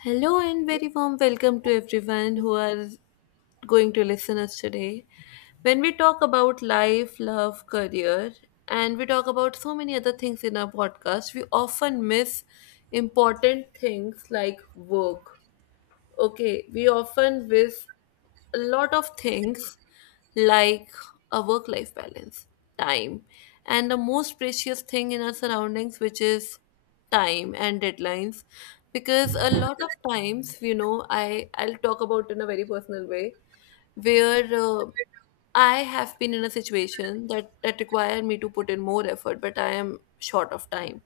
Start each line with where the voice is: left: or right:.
left: Hello and very warm welcome to everyone who are going to listen us today. When we talk about life, love, career, and we talk about so many other things in our podcast, we often miss important things like work. Okay, we often miss a lot of things like a work life balance, time, and the most precious thing in our surroundings, which is time and deadlines. Because a lot of times, I'll talk about in a very personal way where I have been in a situation that required me to put in more effort, but I am short of time.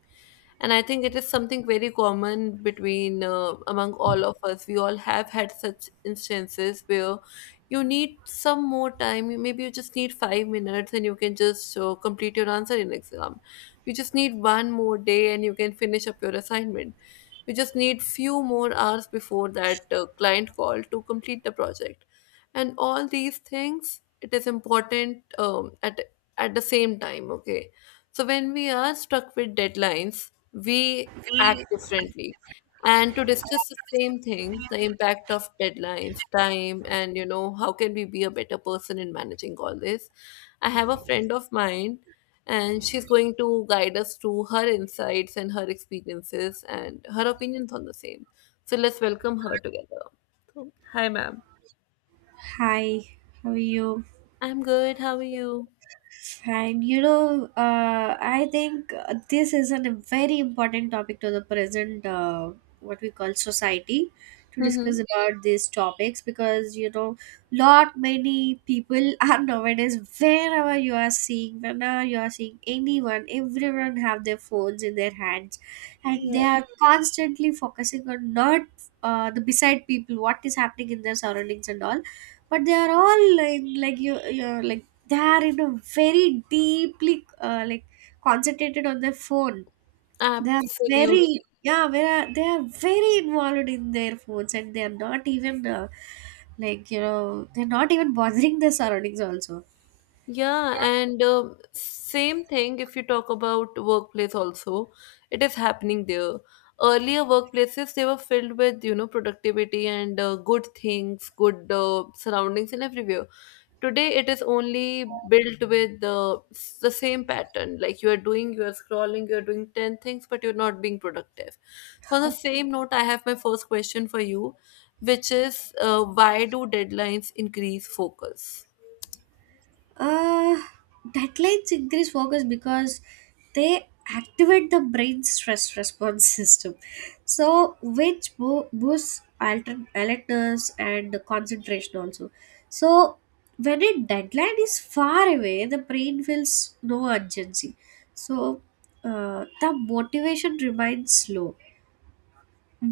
left: And I think it is something very common between among all of us. We all have had such instances where you need some more time. Maybe you just need 5 minutes, and you can just complete your answer in exam. You just need one more day, and you can finish up your assignment. We just need few more hours before that client call to complete the project. And all these things, it is important at the same time. Okay, so when we are stuck with deadlines, we act differently. And to discuss the same thing, the impact of deadlines, time, and you know how can we be a better person in managing all this. I have a friend of mine, and she's going to guide us through her insights and her experiences and her opinions on the same. So let's welcome her together. So, hi, ma'am.
right: Hi, how are you?
left: I'm good. How are you?
right: Fine. I think this is a very important topic to the present, what we call society, to discuss
left: Mm-hmm.
right: about these topics because lot many people are nowadays. Wherever you are seeing, whenever you are seeing anyone, everyone have their phones in their hands, and
left: Yeah,
right: they are constantly focusing on not the beside people, what is happening in their surroundings and all, but they are all in like like they are in a very deeply like concentrated on their phone. They are
left: absolute.
right: very Yeah, they are very involved in their phones and they are not even like they're not even bothering their surroundings also.
left: Yeah, and same thing if you talk about workplace also, it is happening there. Earlier workplaces, they were filled with, you know, productivity and good things, good surroundings and everywhere. Today it is only built with the same pattern. Like you are doing, you are scrolling, you are doing ten things, but you're not being productive. So on the same note, I have my first question for you, which is why do deadlines increase focus?
right: Uh, Backlight increase focus because they activate the brain stress response system, so which boosts alertness and concentration also. So when a deadline is far away, the brain feels no urgency. So the motivation remains low.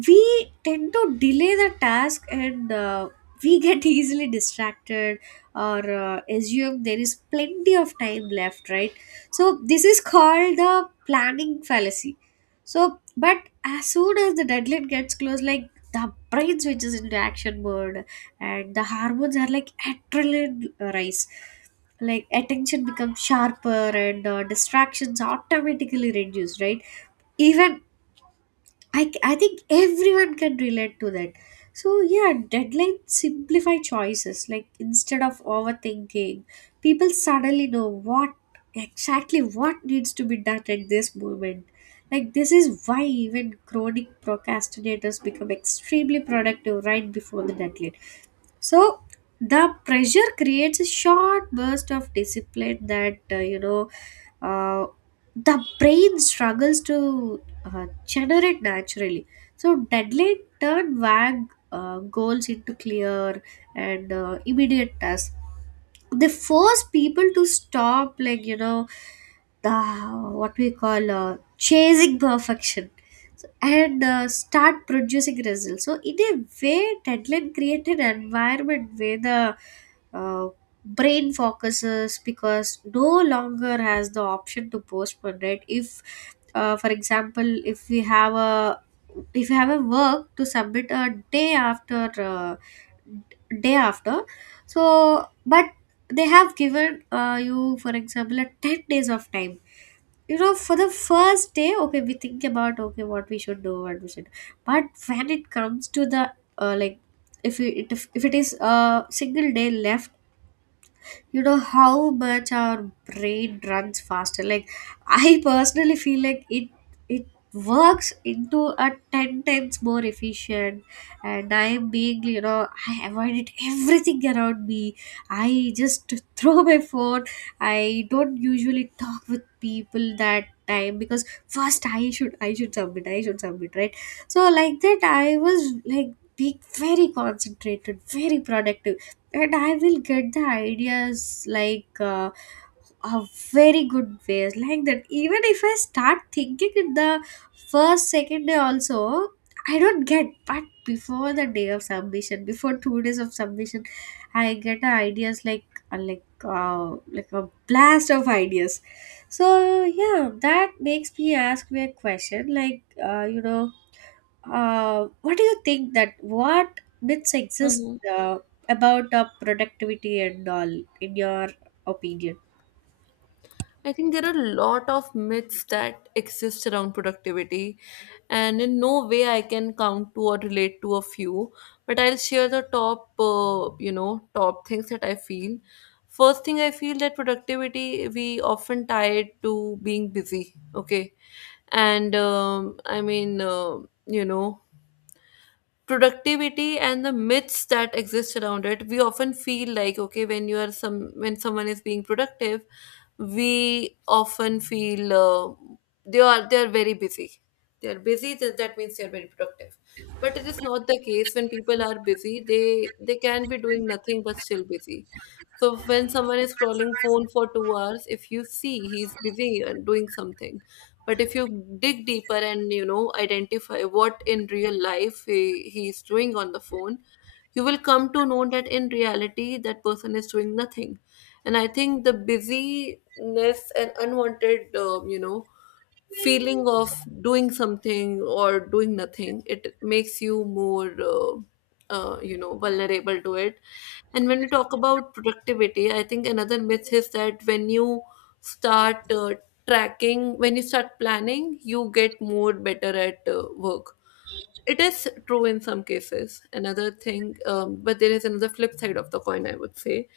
right: We tend to delay the task, and we get easily distracted, or assume there is plenty of time left, right? So this is called the planning fallacy. So, but as soon as the deadline gets close, like, the brain switches into action mode, and the hormones are like adrenaline rise, like attention becomes sharper, and distractions automatically reduce, right? Even I think everyone can relate to that. So, yeah, deadlines simplify choices. Like, instead of overthinking, people suddenly know what exactly what needs to be done at this moment. Like, this is why even chronic procrastinators become extremely productive right before the deadline, so the pressure creates a short burst of discipline that uh, the brain struggles to generate naturally. So deadline turn vague goals into clear and immediate tasks. They force people to stop, like, you know the what we call chasing perfection. So, and start producing results. So in a way, deadline created an environment where the uh, brain focuses because no longer has the option to postpone. Right? If, for example, if you have a work to submit a day after day after, so but they have given you, for example, a 10 days of time. You know, for the first day, okay, we think about, okay, what we should do, what we should do. But when it comes to the like, if it is a single day left, you know how much our brain runs faster. Like, I personally feel like it works into a 10 times more efficient. And I am being I avoided everything around me. I just throw my phone. I don't usually talk with people that time because first I should submit, I should submit, right? So like that, I was like being very concentrated, very productive. And I will get the ideas, like, a very good ways like that. Even if I start thinking in the first second day also, I don't get. But before the day of submission, before 2 days of submission, I get the ideas uh, like uh, like a blast of ideas. So, yeah, that makes me ask me a question, like, uh, you know what do you think that what myths exist about productivity and all, in your opinion?
left: I think there are a lot of myths that exist around productivity, and in no way I can count to or relate to a few. But I'll share the top, top things that I feel. First thing I feel that productivity we often tie it to being busy. Okay, and I mean, you know, productivity and the myths that exist around it, we often feel like okay when you are some when someone is being productive, we often feel they are very busy. They are busy. That means they are very productive, but it is not the case. When people are busy, they can be doing nothing but still busy. So when someone is scrolling phone for 2 hours, if you see he's busy and doing something, but if you dig deeper and you know identify what in real life he's doing on the phone, you will come to know that in reality that person is doing nothing. And I think the busyness and unwanted feeling of doing something or doing nothing, it makes you more vulnerable to it. And when we talk about productivity, I think another myth is that when you start tracking, when you start planning, you get more better at work. It is true in some cases. Another thing But there is another flip side of the coin, I would say,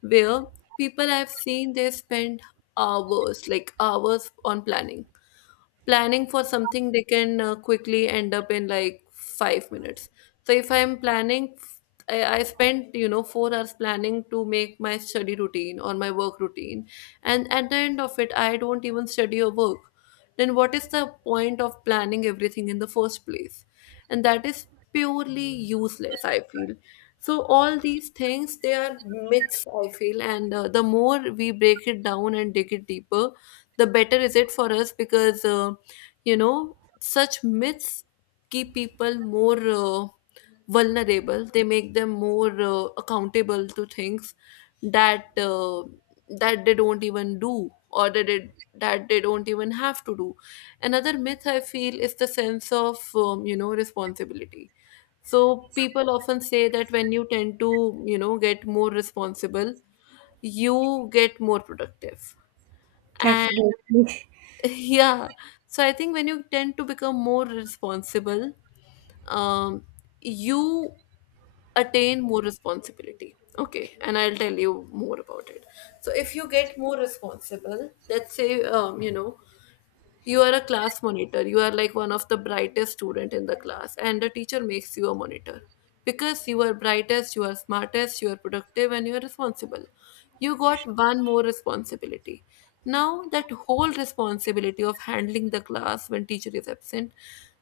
left: where people I've seen, they spend hours, like hours on planning, planning for something they can quickly end up in like 5 minutes. So if I'm planning, I spent you know 4 hours planning to make my study routine or my work routine, and at the end of it I don't even study or work, then what is the point of planning everything in the first place? And that is purely useless, I feel. So all these things, they are myths, I feel. And the more we break it down and dig it deeper, the better is it for us, because you know, such myths keep people more vulnerable. They make them more accountable to things that that they don't even do, or that they don't even have to do. Another myth I feel is the sense of you know responsibility. So people often say that when you tend to you know get more responsible, you get more productive and
right: Definitely.
left: yeah. So I think when you tend to become more responsible, um you attain more responsibility, okay, and I'll tell you more about it. So if you get more responsible, let's say you know, you are a class monitor. You are like one of the brightest student in the class and the teacher makes you a monitor. Because you are brightest, you are smartest, you are productive and you are responsible. You got one more responsibility. Now that whole responsibility of handling the class when teacher is absent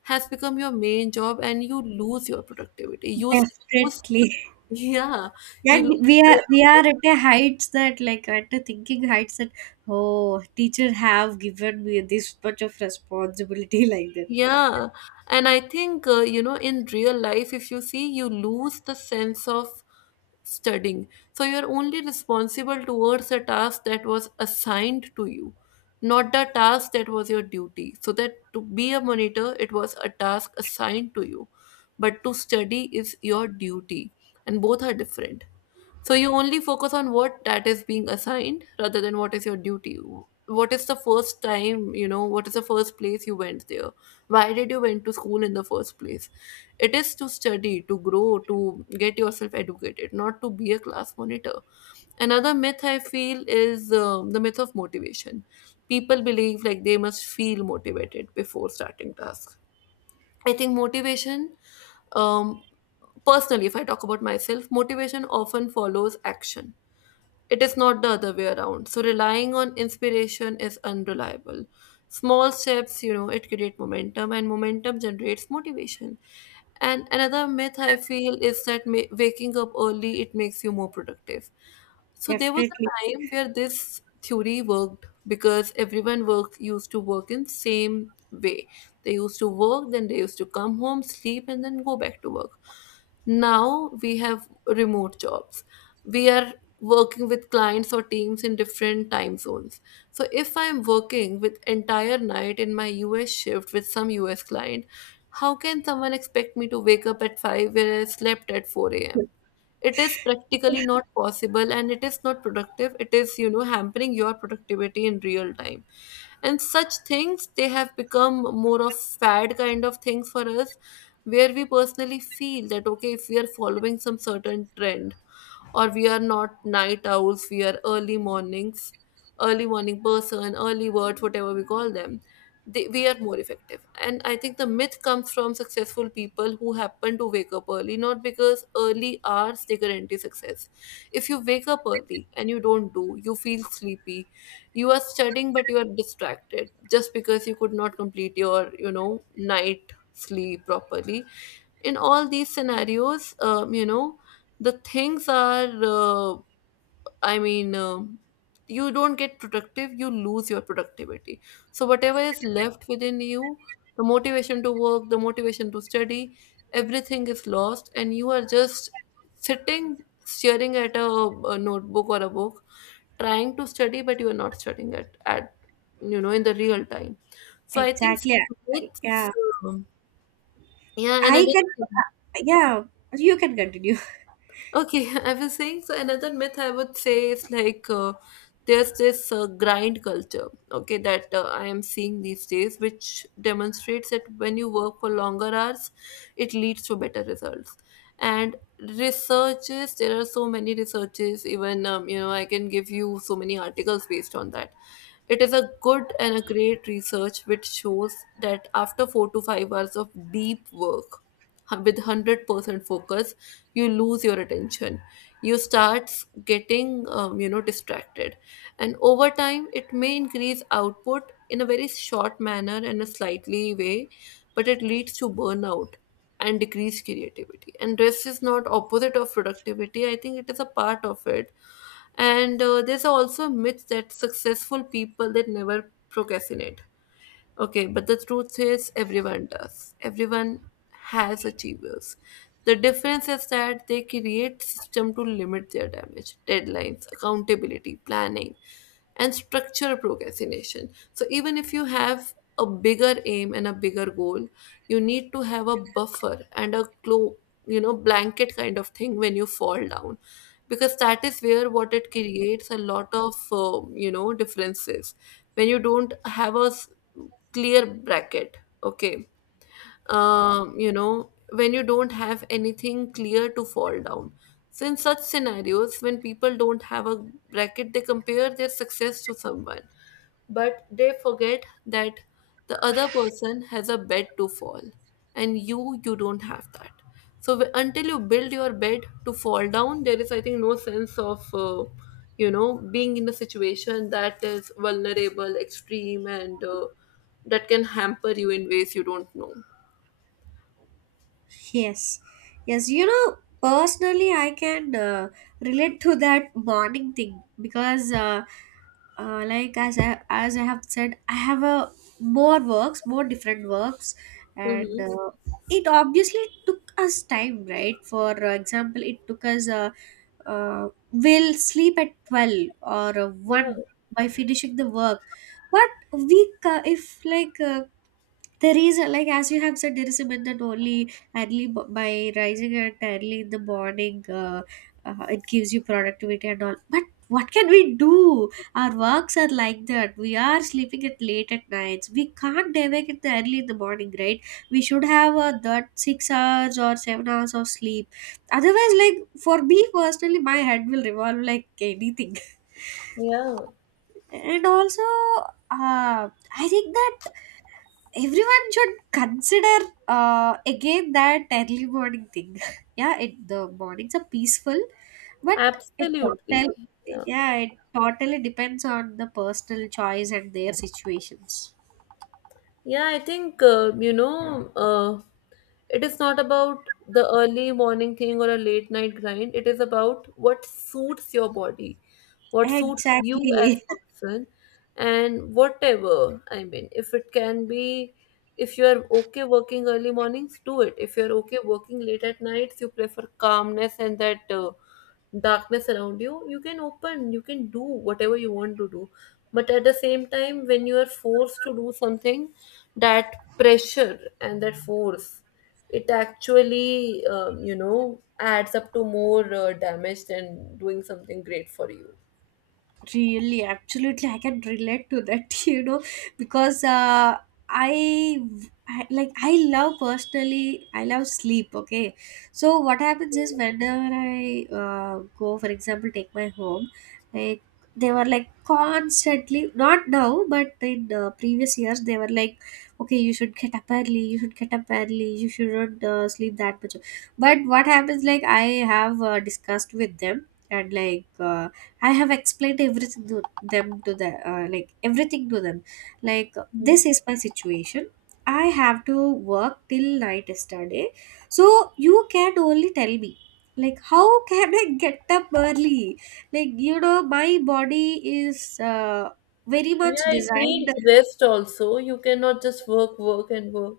left: has become your main job and you lose your productivity. You lose
right: Definitely.
left: yeah, you
right: And we are we
left: lose.
right: are at a heights that, like, at a thinking heights that, oh, teacher have given me this much of responsibility, like that.
left: Yeah, and I think you know in real life, if you see, you lose the sense of studying. So you're only responsible towards a task that was assigned to you, not the task that was your duty. So that to be a monitor, it was a task assigned to you, but to study is your duty, and both are different. So you only focus on what that is being assigned rather than what is your duty. What is the first time, you know, what is the first place you went there? Why did you went to school in the first place? It is to study, to grow, to get yourself educated, not to be a class monitor. Another myth I feel is the myth of motivation. People believe like they must feel motivated before starting tasks. I think motivation, um, personally if I talk about myself, motivation often follows action. It is not the other way around. So relying on inspiration is unreliable. Small steps, you know, it create momentum and momentum generates motivation. And another myth I feel is that waking up early it makes you more productive. So there was a
right: Definitely.
left: time where this theory worked because everyone work used to work in same way. They used to work, then they used to come home, sleep, and then go back to work. Now we have remote jobs. We are working with clients or teams in different time zones. So if I'm working with entire night in my US shift with some US client, how can someone expect me to wake up at 5 where I slept at 4 a.m.? It is practically not possible and it is not productive. It is, you know, hampering your productivity in real time. And such things, they have become more of fad kind of things for us, where we personally feel that, okay, if we are following some certain trend, or we are not night owls, we are early mornings, early morning person, early birds, whatever we call them, we are more effective. And I think the myth comes from successful people who happen to wake up early, not because early hours they guarantee success. If you wake up early and you don't, do you feel sleepy? You are studying but you are distracted just because you could not complete your you know night sleep properly. In all these scenarios, the things are I mean, you don't get productive, you lose your productivity. So whatever is left within you, the motivation to work, the motivation to study, everything is lost and you are just sitting staring at a notebook or a book, trying to study but you are not studying it at you know in the real time. So I think so,
right: Exactly.
left: it's
right: Yeah.
left: um, yeah,
right: I
left: another
right: can,
left: thing.
right: uh, yeah, you can continue.
left: Okay, I was saying so. Another myth I would say is like there's this grind culture, okay, that I am seeing these days, which demonstrates that when you work for longer hours, it leads to better results. And researches, there are so many researches, even you know, I can give you so many articles based on that. It is a good and a great research which shows that after 4 to 5 hours of deep work with 100% focus, you lose your attention. You start getting, you know, distracted. And over time, it may increase output in a very short manner and a slightly way, but it leads to burnout and decreased creativity. And rest is not opposite of productivity. I think it is a part of it. And there's also a myth that successful people they never procrastinate. Okay, but the truth is everyone does. Everyone has achievers. The difference is that they create system to limit their damage, deadlines, accountability, planning, and structure procrastination. So, even if you have a bigger aim and a bigger goal, you need to have a buffer and a blanket kind of thing when you fall down, because that is where what it creates a lot of differences when you don't have a clear bracket, okay. When you don't have anything clear to fall down. So, in such scenarios, when people don't have a bracket, they compare their success to someone, but they forget that the other person has a bed to fall, and you don't have that. So, until you build your bed to fall down, there is, I think, no sense of being in a situation that is vulnerable, extreme, and that can hamper you in ways you don't know.
right: Yes, yes, personally, I can relate to that morning thing because, like, as I have said, I have a more works, more different works, and
left: Mm-hmm.
right: it obviously took us time, right? For example, it took us will sleep at 12 or
left: Yeah,
right: 1 by finishing the work. But if, like, there is, like, as you have said, there is a myth that only by rising at early in the morning, it gives you productivity and all. But what can we do? Our works are like that. We are sleeping at late at nights. We can't day wake at the early in the morning, right? We should have that 6 hours or 7 hours of sleep. Otherwise, like for me personally, my head will revolve like anything.
left: yeah,
right: And also, uh, I think that everyone should consider again that early morning thing. Yeah, it the mornings are peaceful, but it total
left: absolutely. Yeah,
right: yeah, it totally depends on the personal choice and their situations.
left: yeah. I think it is not about the early morning thing or a late night grind. It is about what suits your body, what suits you as
right: Exactly.
left: person. And whatever, I mean, if it can be, if you are okay working early mornings, do it. If you are okay working late at nights, you prefer calmness and that darkness around you can open, you can do whatever you want to do. But at the same time, when you are forced to do something, that pressure and that force, it actually adds up to more damage than doing something great for you.
right: Really, absolutely, I can relate to that, because I, I like I love personally, I love sleep. Okay, so what happens is whenever I go, for example, take my home, like they were like constantly, not now, but in previous years, they were like, okay, you should get up early, you should get up early, you shouldn't sleep that much. But what happens, like, I have discussed with them and I have explained everything to them, to the like everything to them. Like,
left: Mm.
right: this is my situation. I have to work till night yesterday. So you can only tell me, like, how can I get up early? Like, you know, my body is very much
left: Yeah, it
right: designed.
left: needs rest also. You cannot just work, work, and work.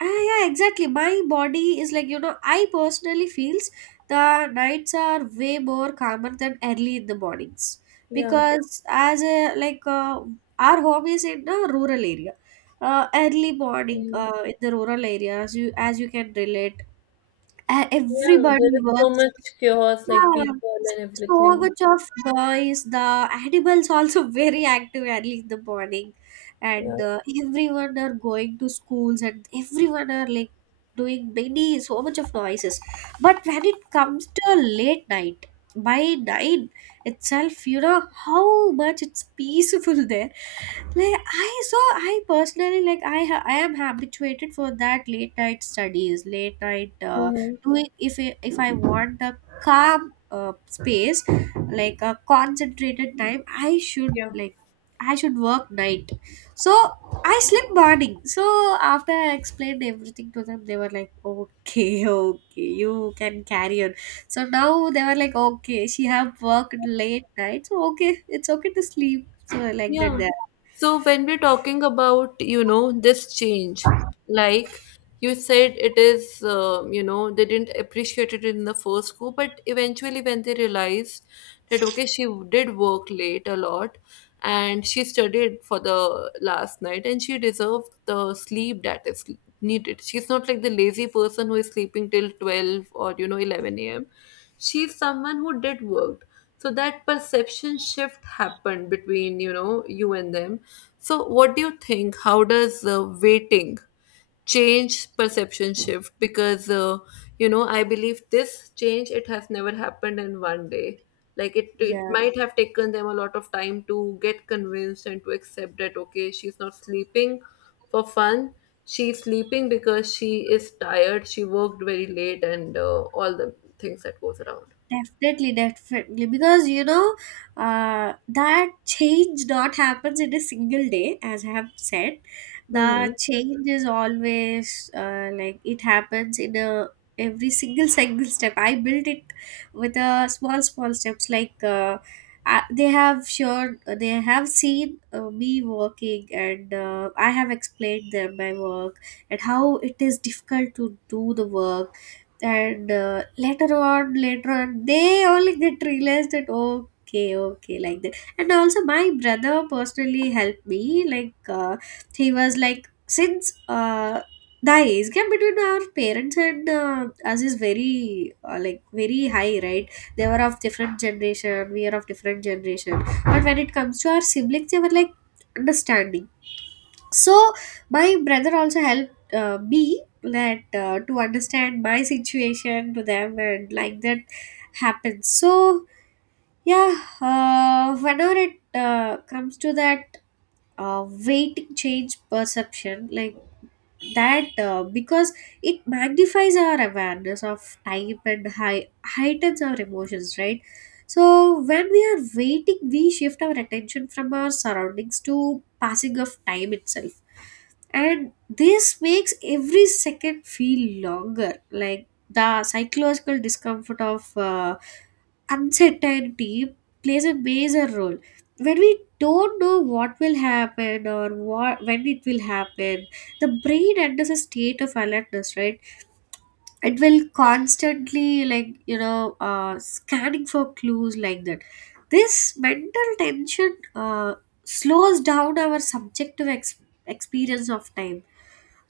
right: Ah, yeah, exactly. My body is like, you know, I personally feels the nights are way more calmer than early in the mornings,
left: Yeah.
right: because as a like our home is in a rural area. Early morning
left: Mm.
right: in the rural areas, you as you can relate,
left: Yeah, there
right: everybody
left: is so
right: works,
left: much chaos, like
right: yeah,
left: people and
right: so
left: everything.
right: much of noise. The animals also very active early in the morning,
left: Yeah.
right: and everyone are going to schools, and everyone are like doing many so much of noises. But when it comes to late night, by 9 itself, you know how much it's peaceful there. Like, I so I personally like I ha- I am habituated for that late night studies, late night
left: Hmm.
right: doing. If I want a calm space like a concentrated time, i should
left: Yeah.
right: like I should work night. So I sleep morning. So after I explained everything to them, they were like, okay, okay, you can carry on. So now they were like, okay, she have worked late night, so okay, it's okay to sleep, so like that.
left: Yeah. So when we're talking about this change, like you said, it is, you know, they didn't appreciate it in the first go, but eventually when they realized that, okay, she did work late a lot, and she studied for the last night, and she deserved the sleep that is needed. She's not like the lazy person who is sleeping till 12 or 11 a.m. She's someone who did work, so that perception shift happened between you and them. So what do you think, how does waiting change perception shift? Because I believe this change, it has never happened in one day. Like it
right: Yeah,
left: might have taken them a lot of time to get convinced and to accept that, okay, she's not sleeping for fun. She's sleeping because she is tired. She worked very late, and all the things that goes around.
right: definitely, definitely. Because, that change not happens in a single day, as I have said.
left: Mm-hmm.
right: The change is always, like, it happens in a every single single step. I built it with a small small steps. Like, they have sure they have seen me working, and I have explained them my work and how it is difficult to do the work. And later on they only get realized that, okay, okay, like that. And also my brother personally helped me, like, he was like since the age gap between our parents and us is very like very high, right? They were of different generation, we are of different generation, but when it comes to our siblings, they were like understanding. So my brother also helped me, that to understand my situation to them, and like that happens. So, yeah, whenever it comes to that, weighting change perception like that, because it magnifies our awareness of time and heightens our emotions, right? So when we are waiting, we shift our attention from our surroundings to passing of time itself, and this makes every second feel longer, like the psychological discomfort of uncertainty plays a major role. When we don't know what will happen or what when it will happen, the brain enters a state of alertness, right? It will constantly, like, scanning for clues, like that. This mental tension slows down our subjective experience of time.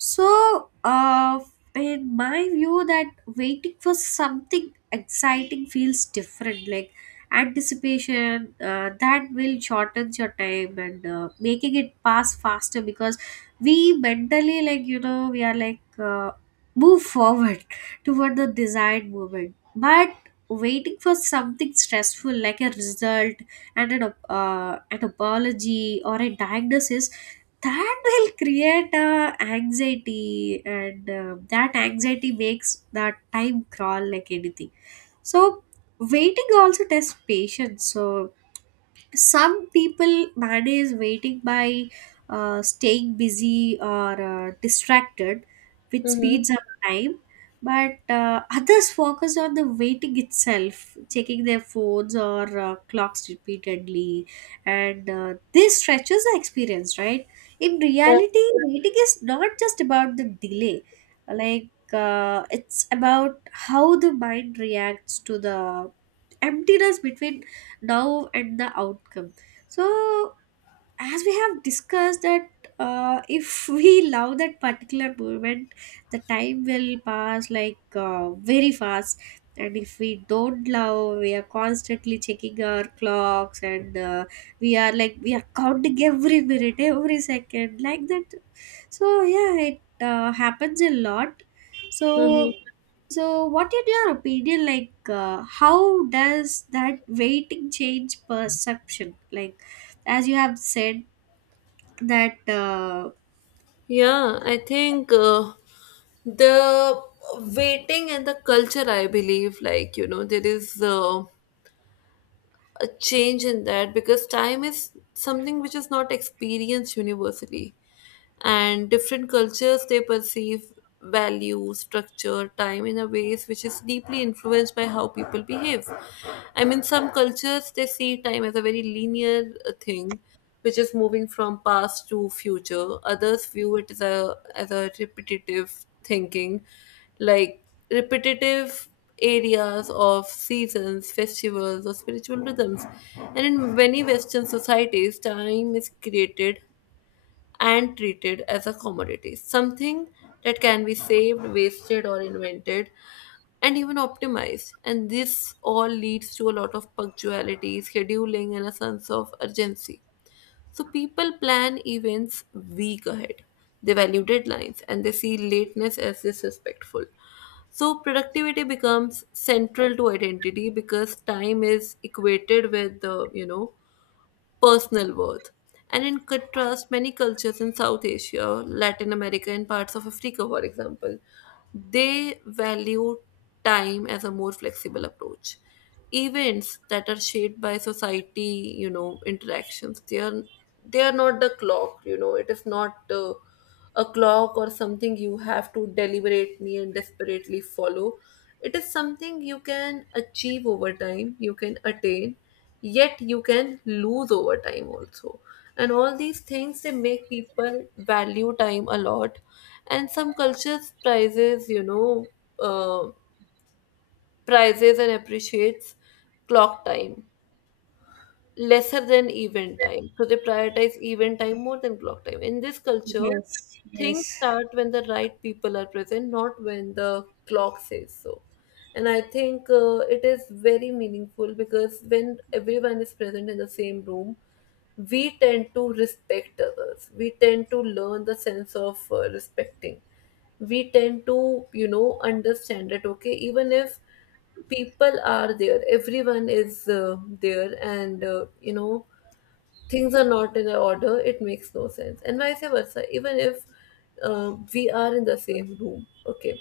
right: So, in my view, that waiting for something exciting feels different. Like, anticipation, that will shorten your time and making it pass faster, because we mentally, like, we are like move forward toward the desired moment. But waiting for something stressful, like a result and an apology or a diagnosis, that will create anxiety, and that anxiety makes that time crawl like anything. So waiting also tests patience. So some people manage waiting by staying busy or distracted, which
left: Mm-hmm.
right: speeds up time. But others focus on the waiting itself, checking their phones or clocks repeatedly, and this stretches the experience, right? In reality, waiting is not just about the delay, like, it's about how the mind reacts to the emptiness between now and the outcome. So as we have discussed that, if we love that particular moment, the time will pass like very fast. And if we don't love, we are constantly checking our clocks, and we are counting every minute, every second, like that. So, yeah, it happens a lot.
left: Hmm.
right: So, so what in your opinion, like, how does that waiting change perception, like, as you have said that
left: Yeah, I think the waiting and the culture, I believe, like there is a change in that, because time is something which is not experienced universally. And different cultures, they perceive value structure time in a ways which is deeply influenced by how people behave. I mean, some cultures, they see time as a very linear thing, which is moving from past to future. Others view it as a repetitive thinking, like repetitive areas of seasons, festivals, or spiritual rhythms. And in many Western societies, time is created and treated as a commodity, something that can be saved, wasted, or invented, and even optimized. And this all leads to a lot of punctuality, scheduling, and a sense of urgency. So people plan events week ahead. They value deadlines and they see lateness as disrespectful. So productivity becomes central to identity because time is equated with the personal worth. And in contrast, many cultures in South Asia, Latin America, and parts of Africa, for example, they value time as a more flexible approach. Events that are shaped by society, you know, interactions, they are not the clock. You know, it is not. A clock or something you have to deliberately and desperately follow. It is something you can achieve over time, you can attain, yet you can lose over time also. And all these things, they make people value time a lot. And some cultures uh, prizes and appreciates clock time lesser than event time. So they prioritize event time more than clock time. In this culture,
right: yes,
left: things
right: yes.
left: start when the right people are present, not when the clock says so. And I think it is very meaningful because when everyone is present in the same room, we tend to respect others. We tend to learn the sense of respecting. We tend to understand that, okay, even if people are there, everyone is there, and things are not in a order, it makes no sense. And vice versa, even if we are in the same room, okay,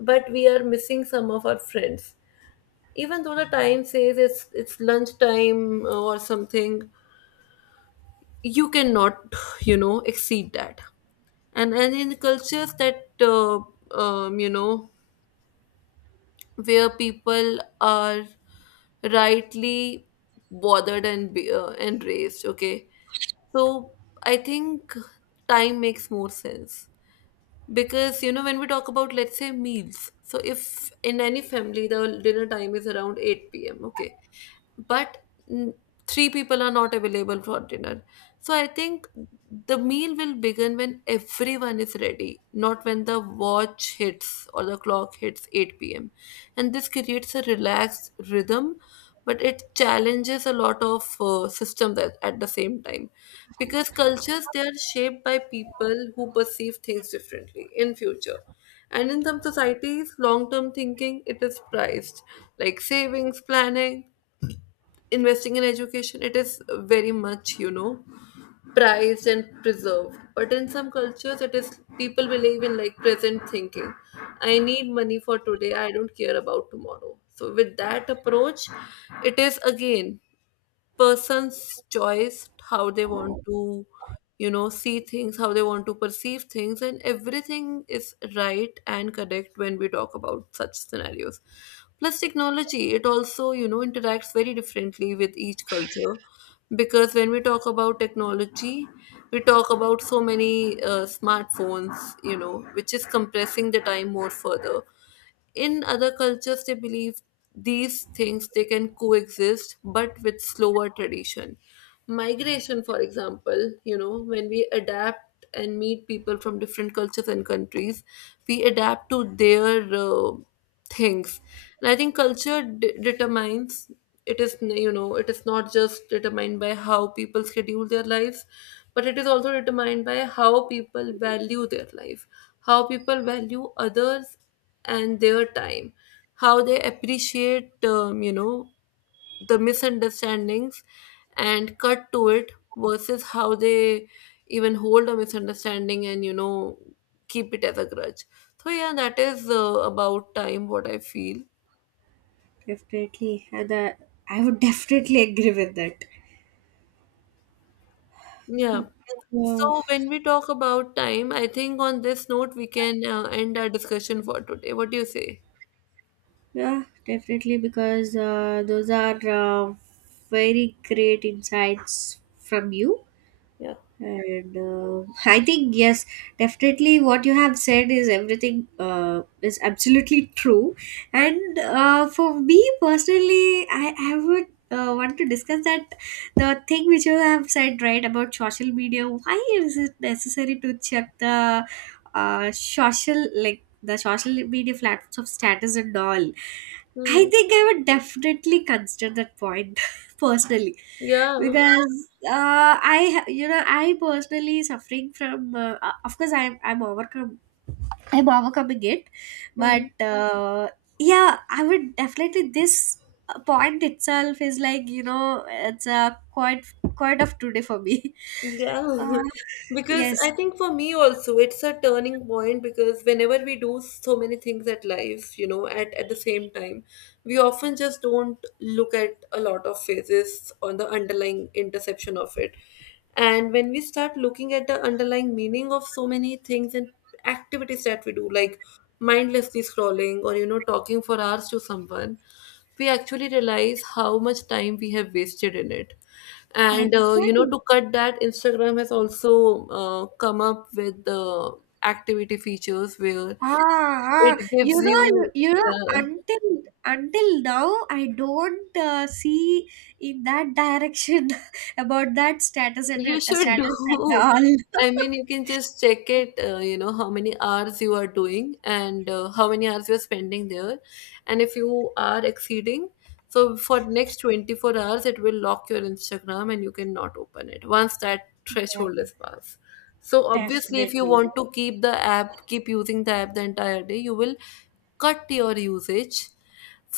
left: but we are missing some of our friends, even though the time says it's lunchtime or something, you cannot exceed that. And in cultures that you know where people are rightly bothered and and raised, okay. So I think time makes more sense, because when we talk about, let's say, meals, so if in any family the dinner time is around 8 p.m., okay, but mm, three people are not available for dinner, so I think the meal will begin when everyone is ready, not when the watch hits or the clock hits 8 p.m. And this creates a relaxed rhythm, but it challenges a lot of systems at the same time, because cultures, they are shaped by people who perceive things differently in future. And in some societies, long term thinking it is prized, like savings, planning, investing in education. It is very much prized and preserved, but in some cultures it is people believe in like present thinking: I need money for today, I don't care about tomorrow. So with that approach, it is again person's choice how they want to see things, how they want to perceive things. And everything is right and correct when we talk about such scenarios. Plus, technology, it also interacts very differently with each culture, because when we talk about technology, we talk about so many smartphones, which is compressing the time more further. In other cultures, they believe these things they can coexist but with slower tradition. Migration, for example, when we adapt and meet people from different cultures and countries, we adapt to their things. And I think culture determines, it is not just determined by how people schedule their lives, but it is also determined by how people value their life, how people value others and their time, how they appreciate the misunderstandings and cut to it, versus how they even hold a misunderstanding and keep it as a grudge. So yeah, that is about time, what I feel.
right: Definitely. And I would definitely agree with that.
left: Yeah.
right: uh,
left: So when we talk about time, I think on this note we can end our discussion for today. What do you say?
right: yeah, definitely, because those are very great insights from you.
left: Yeah.
right: And I think yes, definitely what you have said is everything is absolutely true. And for me personally, I would want to discuss that the thing which you have said right about social media. Why is it necessary to check the social media platforms of status and all? I
left: Hmm.
right: think I would definitely consider that point, personally,
left: Yeah.
right: because I ha- you know I personally suffering from of course I'm overcoming it. But
left: Hmm.
right: yeah, I would definitely this point itself is like, you know, it's a quite quite of today for me.
left: Yeah,
right: uh,
left: because
right: yes,
left: I think for me also it's a turning point, because whenever we do so many things at life, at the same time, we often just don't look at a lot of phases on the underlying interception of it. And when we start looking at the underlying meaning of so many things and activities that we do, like mindlessly scrolling or talking for hours to someone, we actually realize how much time we have wasted in it. And
right: exactly.
left: to cut that, Instagram has also come up with the activity features where
right: Ah, ah,
left: it gives you, uh,
right: until until now, I don't see in that direction about that status and
left: you should do.
right: status and all.
left: I mean, you can just check it, how many hours you are doing and how many hours you're spending there. And if you are exceeding, so for next 24 hours, it will lock your Instagram and you cannot open it once that
right: Yeah,
left: threshold is passed. So obviously, if you
right: definitely,
left: want to keep the app, keep using the app the entire day, you will cut your usage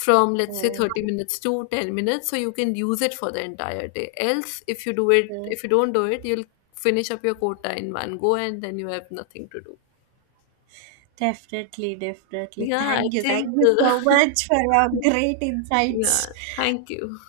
left: from let's say
right: definitely,
left: 30 minutes to 10 minutes so you can use it for the entire day. Else, if you do it, if you don't do it, you'll finish up your quota in one go and then you have nothing to do.
right: definitely, definitely.
left: Yeah, I
right: Thank
left: think
right: you so much for your great insights.
left: yeah, thank you.